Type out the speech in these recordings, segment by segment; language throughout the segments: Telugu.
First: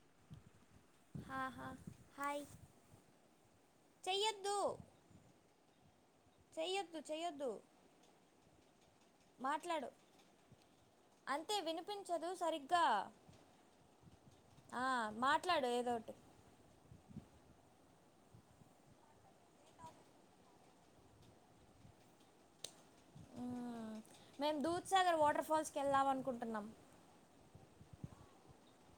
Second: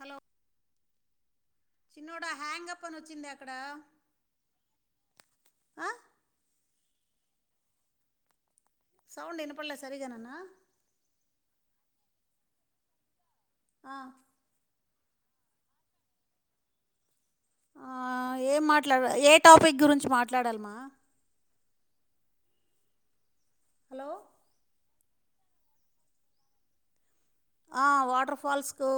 హలో హాహా చిన్నోడ హాయ్ హ్యాంగప్ అని ఓచ్చిందే అక్కడ చెయ్యొద్దు ఆ చేయ్యొద్దు చేయ్యొద్దు సౌండ్ వినపడలే మాట్లాడు సరిగానన్నా అంతే వినిపించదు సరిగ్గా ఆ ఆ మాట్లాడు ఏదోటి ఆ ఏం మాట్లాడ ఏ టాపిక్ గురించి మాట్లాడ్లమా హలో మేము దూత్సాగర్ వాటర్ఫాల్స్ కేళ్దాం అనుకుంటున్నాం ఆ వాటర్ఫాల్స్కు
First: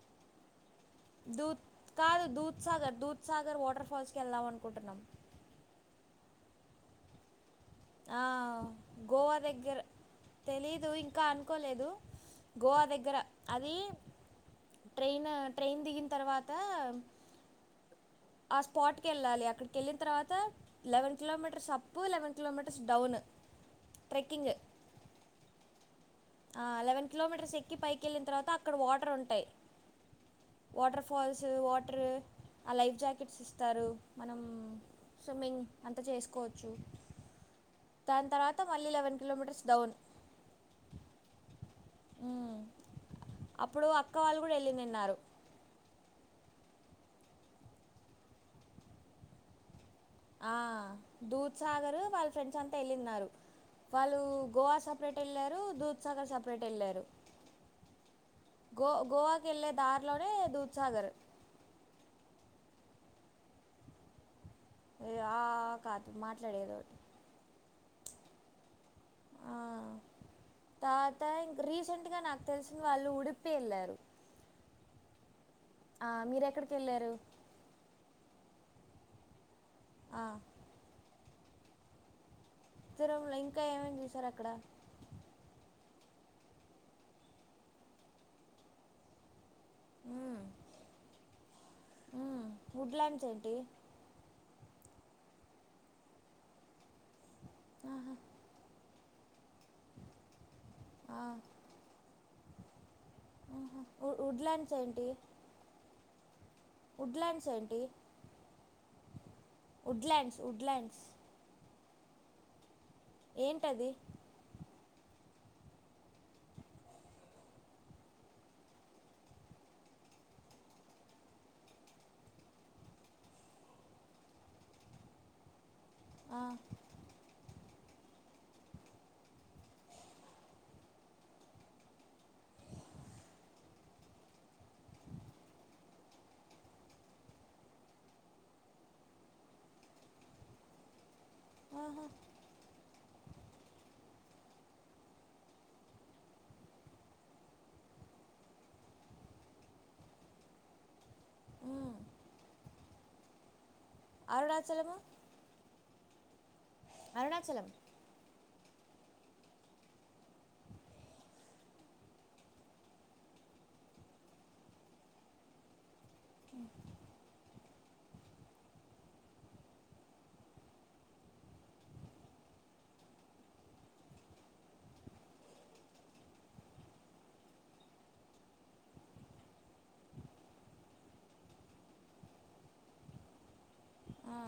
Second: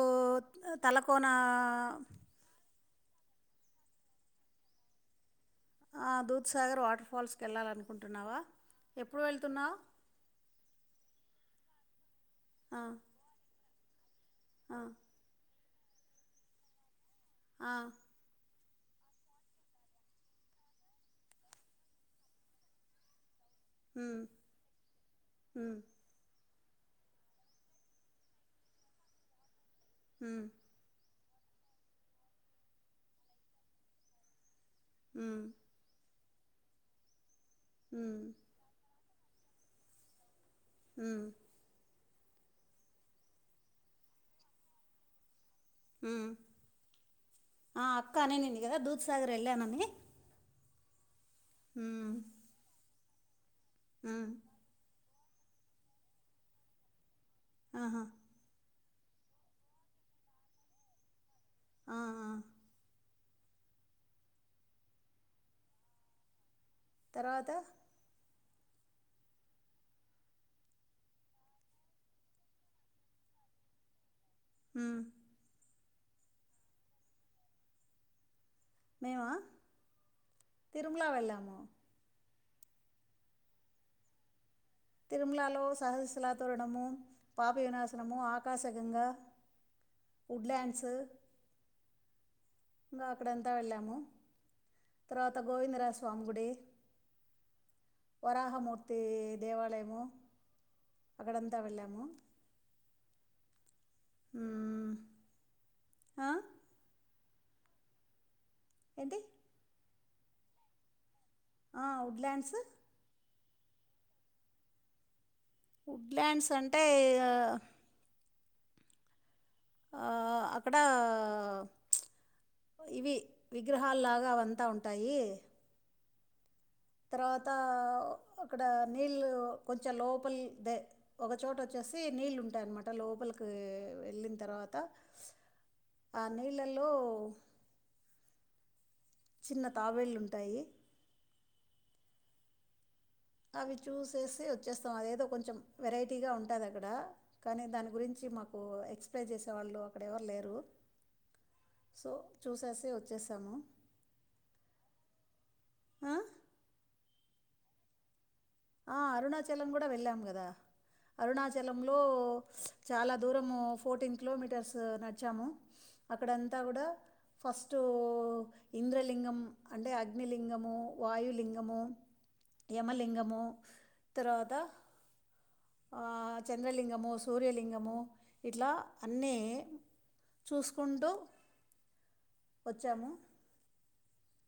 దూత్ కాదు దుత్సాగర్ దూత్సాగర్ వాటర్ఫాల్స్కి వెళ్దాం అనుకుంటున్నాం ఆ దూత్సాగర్ వాటర్ఫాల్స్ ఆ గోవా వెళ్తున్నావు దగ్గర తెలీదు ఇంకా అన్ కోలేదు ఆ గోవా దగ్గర అది ఆ ట్రైను ట్రైన్ దిగిన్తర్వాత ఆ ఆ స్పాట్కేళ్ళాలి అక్కడికి వెళ్ళిన తర్వాత లెవెన్ కిలోమీటర్స్ అప్పు లెవెన్ కిలోమీటర్స్ డౌన్ ట్రెకింగ్ ఉ ఆ లెవెన్ కిలోమీటర్స్ ఎక్కి పైకెళ్ళిన తర్వాత అక్కడ వాటరుంటాయి ఉ ఫాల్స్ వాటర్ ఆ లైఫ్జాకెట్స్ ఇస్తారు మనం ఉమ్ స్విమ్మింగ్ అంతా చేసుకోవచ్చు ఉమ్ దాని తర్వాత మళ్ళీ లెవెన్ కిలోమీటర్స్ డౌన్ ఉమ్ ఉ అప్పుడు అక్క వాళ్ళు కూడా వెళ్ళినిన్నారు ఉ ఆ అక్క అనినింది కదా దూత్సాగర్ ఏళ్ళానని దూత్సగరు వాళ్ళ ఫ్రెండ్స్ అంతా ఎళ్ళిన్నారు వాళ్ళు ఉమ్ గోవా స సప్రేట్ వెళ్ళారు దూత్సాగర్ సప్రేట్ ఎళ్ళారు ఆహా గో-గోవాకేళ్ళే దార్లోనే దూత్సాగర్ ఆ ఆ ఏ అ ఆ కాదు మాట్లాడేదోటి తర్వాత ఆ తావత ఇంకా రీసెంట్గా నాకు తెలిసిన వాళ్ళు ఉడిపేళ్ళారు ఉ ఆ మీరెక్కడికేళ్ళారు మేమా తిరుమ్ల వెళ్ళాము తిరుమల ఇంకా ఏమేమి చూసారక్కడ తిరుమ్లలో సహశలాతోరణము పాప వినాశనము ఆకాశగంగా వుడ్లాడ్స్ ఇంకా వుడ్లాండ్స్ అక్కడ అంతా ఏంటి వెళ్ళాము తర్వాత గోవిందరాజ స్వామి గుడి వరాహ ము ప్రతీ దేవాలయము అక్కడంతా వెళ్ళాము వు-వుడ్లాండ్స్ ఏంటి వుడ్లాండ్ చ్ ఎంటి ఎంటి ఉడ్లాండ్స్ ఉడ్లాండ్స్ ఆ వుడ్లాండ్సు ఏంటది వుడ్లాండ్స్ అంటే గా ఆ అక్కడా ఇవి విగ్రహాలులాగా అంతా ఉంటాయి ఆ తర్వాత అక్కడ నీళ్ళు కొంచెం లోపలదే ఒకచోట చ్చే సి నీళ్ళు ఉంటాయి అన్నమాట లోపలికి వెళ్ళిన తర్వాత అ నీళ్లలో చిన్న తాబేళ్లుంటాయి అవి చూసేసి వచ్చేస్తాం అదేదో కొంచెం వెరైటీగా ఉంటాది అక్కడ కానీ దాని గురించి మాకు ఎక్స్ప్లైజ్ చేసే వాళ్ళు అక్కడ ఎవరు లేరు సో చూసేసి వచ్చేసాము అరుణాచలము ఆ అరుణాచలం ఆ అరుణాచలం కూడ వెళ్ళాం కదా అరుణాచలంలో చాలా దూరము ఫోర్టీన్ కిలోమీటర్స్ నడిచాము అక్కడంతా కూడా ఫస్టు ఇంద్రలింగం అంటే అగ్నిలింగము వాయులింగము యమలింగము తర్వాత ఆ చంద్రలింగము సూర్యలింగము ఇట్లా అన్నీ చూసుకుంటు వచ్చాము ఆ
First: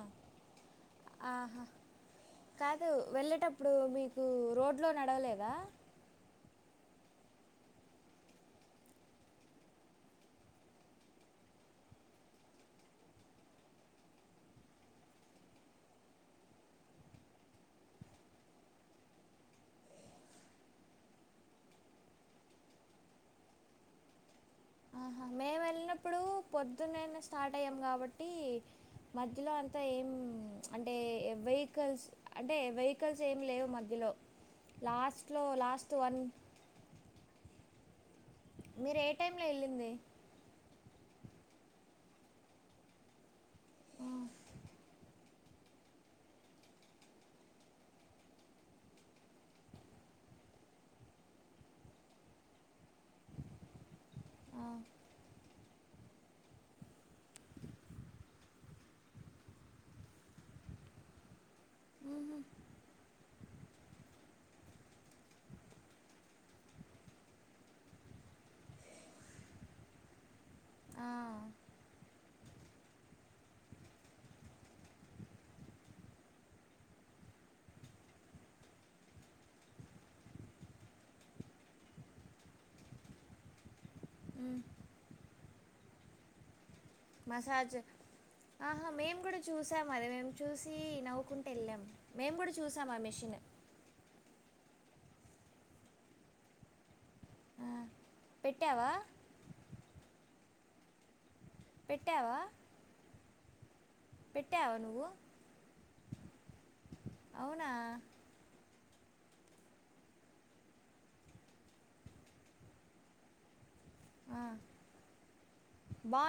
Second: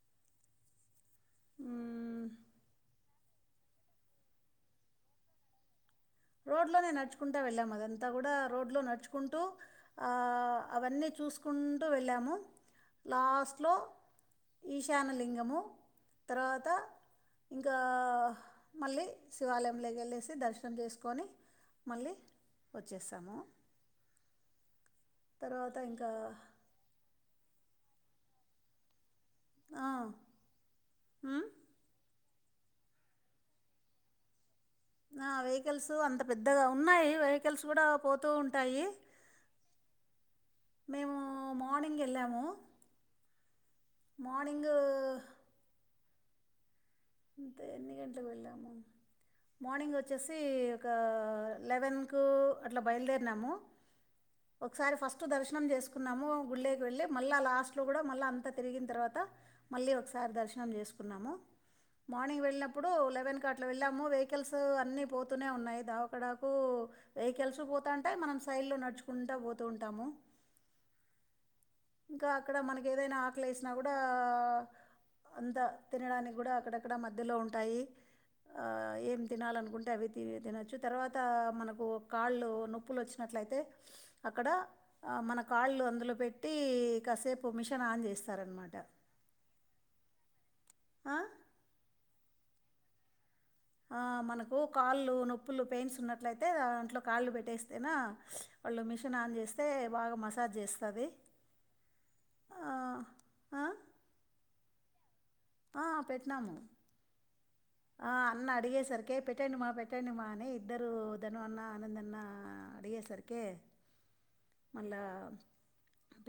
ఆహా మ్మ్. కాదు వెళ్ళేటప్పుడు మీకు రోడ్లో నడవలేదా రోడ్లోనే నడుచుకుంట వెళ్ళాము అదంతా కూడా రోడ్లో నడుచుకుంటూ ఆ అవన్నీ చూస్కు కుంటు వెళ్ళాము లాస్ట్లో ఈశాన్య లింగము తర్వాత ఇంకా మళ్ళీ శివాలయంలో కెళ్ళేసి దర్శనం చేస్ కొని మళ్ళీ వచ్చేసాము ఆహా మేము తర్వాత ఇంకా వెళ్ళినప్పుడు పొద్దునేనే స్టార్ట్ టయ్యం కాబట్టి మధ్యలో అంతా ఏం అంటే వెహికల్స్ అంటే వెహికల్స్ ఏం లేవు మధ్యలో ఆ లాస్ట్లో వెహికల్స్ లాస్ట్ వన్ అంత పెద్దగా ఉన్నాయి వెహికిల్స్ కూడా పోతూ ఉంటాయి మీరు ఏ టైమ్లో ఎళ్ళింది మేము మార్నింగ్ ఎళ్ళాము మార్నింగ్ ఇంత ఎన్ని గంటలకు వెళ్ళాము మార్నింగ్ వచ్చేసి ఒక లెవెన్కు అట్లా బయలుదేరినాము ఆ, ఒకసారి ఫస్ట్ దర్శనం చేసుకున్నాము గుల్లోకి వెళ్ళి మళ్ళా లాస్ట్ లో కూడా మళ్ళ అంత తిరిగిన తర్వ త మళ్ళీ ఒకసారి దర్శనం చేసుకున్నాము ఉమ్, మార్నింగ్ వెళ్ళినప్పుడు లెవెన్కి అట్లా వెళ్ళాము వెహికల్స్ అన్నీ పోతూనే ఉన్నాయి దావకాడకు వెహికల్స్ పోతాంటాయి మనం సైడ్లో నడుచుకుంటా పోతు ఉంటాము ఆ ఇంకా అక్కడ మనకి ఏదైనా ఆకలి ఎసినా కూడా అంత తినడానికి కూడా అక్కడక్కడ మధ్యలో ఉంటాయి ఆ ఏం తినాలనుకుంటే అవి తి తినొచ్చు తర్వాత మనకు కాళ్ళు నొప్పులోచ్చినా ట్లైతే అక్కడ మ్, మన కాళ్ళు అందులో పెట్ మసాజు ఆహా మేము కూడా చూసాం అది మేము చూస్ తి ఆ? నవ్వుకుంట వెళ్ళాం మేము కుడ చూసాం ఆ మిషిన్ ఆ మనకు కాళ్ళు నొప్పులు పెయిన్స్ ఉన్నట్లయితే దాంట్లో కాళ్ళు ఆ, పెట్టేస్తేనా వాళ్ళు పెట్టావా మిషన్ ఆన్ చేస్తే బాగా మసాజ్ చేస్తాది పెట్టావా ఆ, పెట్టావా నువ్వు ఆ పెట్నాము అవునా ఆ అన్న అడిగేసరికె పెట్టేయాండమ్మా పెట్టేయండమ్మా అని ఇద్దరు ధను అన్న ఆనంద్ అన్నా అడిగే సర్కే ఆ, మళ్ళా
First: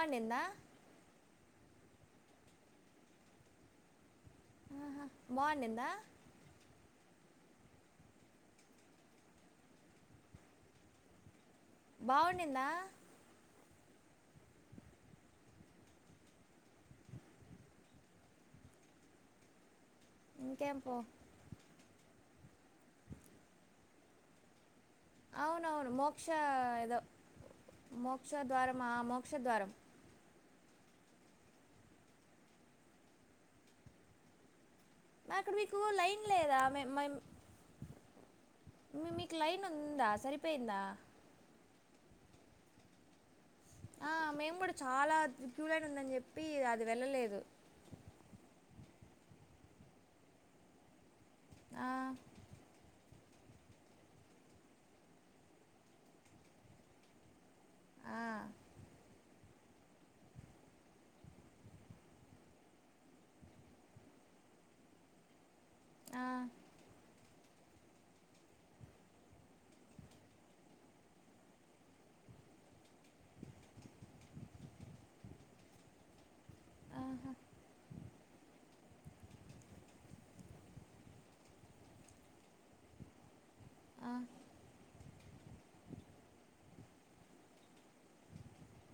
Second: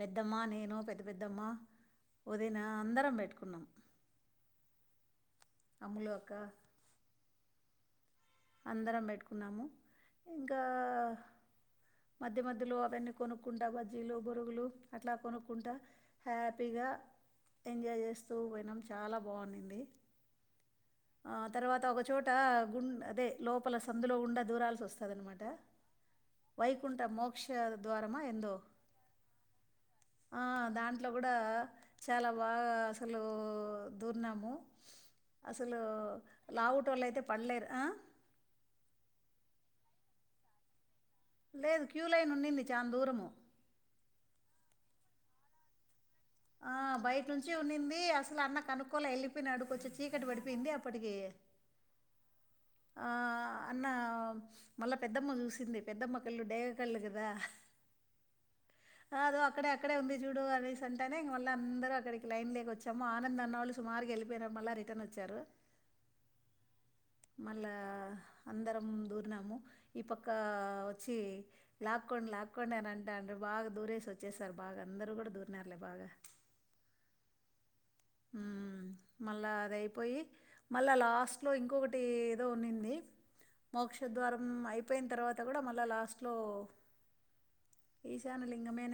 పెద్దమ్మ నేను పెద్ద పెద్దమ్మ వదినా అందరం పెట్టుకున్నం ఆహా బాగుండిందా అమ్ములు అక్క అందరం పెట్టుకున్నాము ఇంకా మధ్య బాగుండిందా మధ్యలో అవన్ని కొనుక్కుంటా వద్ బజ్జిలు బురుగులు అట్లా కొనుక్కుంటా హ్యాపీగా ఎంజాయ్ చేస్తూ పోయినాం చాలా బావుండింది ఇంకేం పో ఆ తర్వాత ఒక చోట గు దే లోపల సందులో గుండా దూరాల్సో స్ టదన్నమాట అవునవును మోక్ష ఏదో వైకుంఠ మోక్ష ద్వారమా మోక్ష ఎందో ద్వారం ఆ, మోక్ష ద్వారం ఆ దాంట్లో గూడా చాలా బాగా అసలు దూర్నాము మరి అక్కడ మీకు అసలు లైన్ లేదా లావుటోలైతే పడలేరు అ మి మీకు లైన్ ఊందా సరిపోయిందా లేదు క్యూ లైన్ ఉండింది చాన దూరము ఆ, మేము గూడ చాలా క్యూలైన్ ఉందని చెప్ ఆ బయట నుంచి ఉన్నింది అసలు అన్న కను క్కొలె ఎళ్ళిపోయినాడు కొంచం చీకటి పడిపోయింది అప్పటికి ఆ ఆఅ అన్న మళ్ళా పెద్దమ్మ చూసింది పెద్దమ్మ కళ్ళు డేగ కళ్ళు గదా ఆ, కదు అక్కడే అక్కడే ఉంది చూడు అనేసి అంటేనే ఇంగ మళ్ళ అందరూ అక్కడికి లైన్ లేకోచ్చేమొ ఆనంద్ అన్నొళ్ళు సుమారుగేళ్ ళ్ళిపోయిన మళ్ళ రిటర్న్ ఒచ్చారు ఆ మళ్ళా అందరం దూరినాము ఈ పక్క ఒచ్చి లాక్కోం లాక్కోండి అని అంటాన్రు బాగా దూరేసి వచ్చేసారు బాగా అందరూ గూడా దూరినార్లే బాగా ఆహా మ్ మళ్ళా అది అయిపోయి మళ్ళా లాస్ట్లో ఇంకొకటి ఏదో ఉన్నింది మొక్ష ఆ. ద్వారం అయిపోయిన్ తర్వాత గూడ మళ్ళ లాస్ట్ లొ ఈసాన్య లింగం మెనె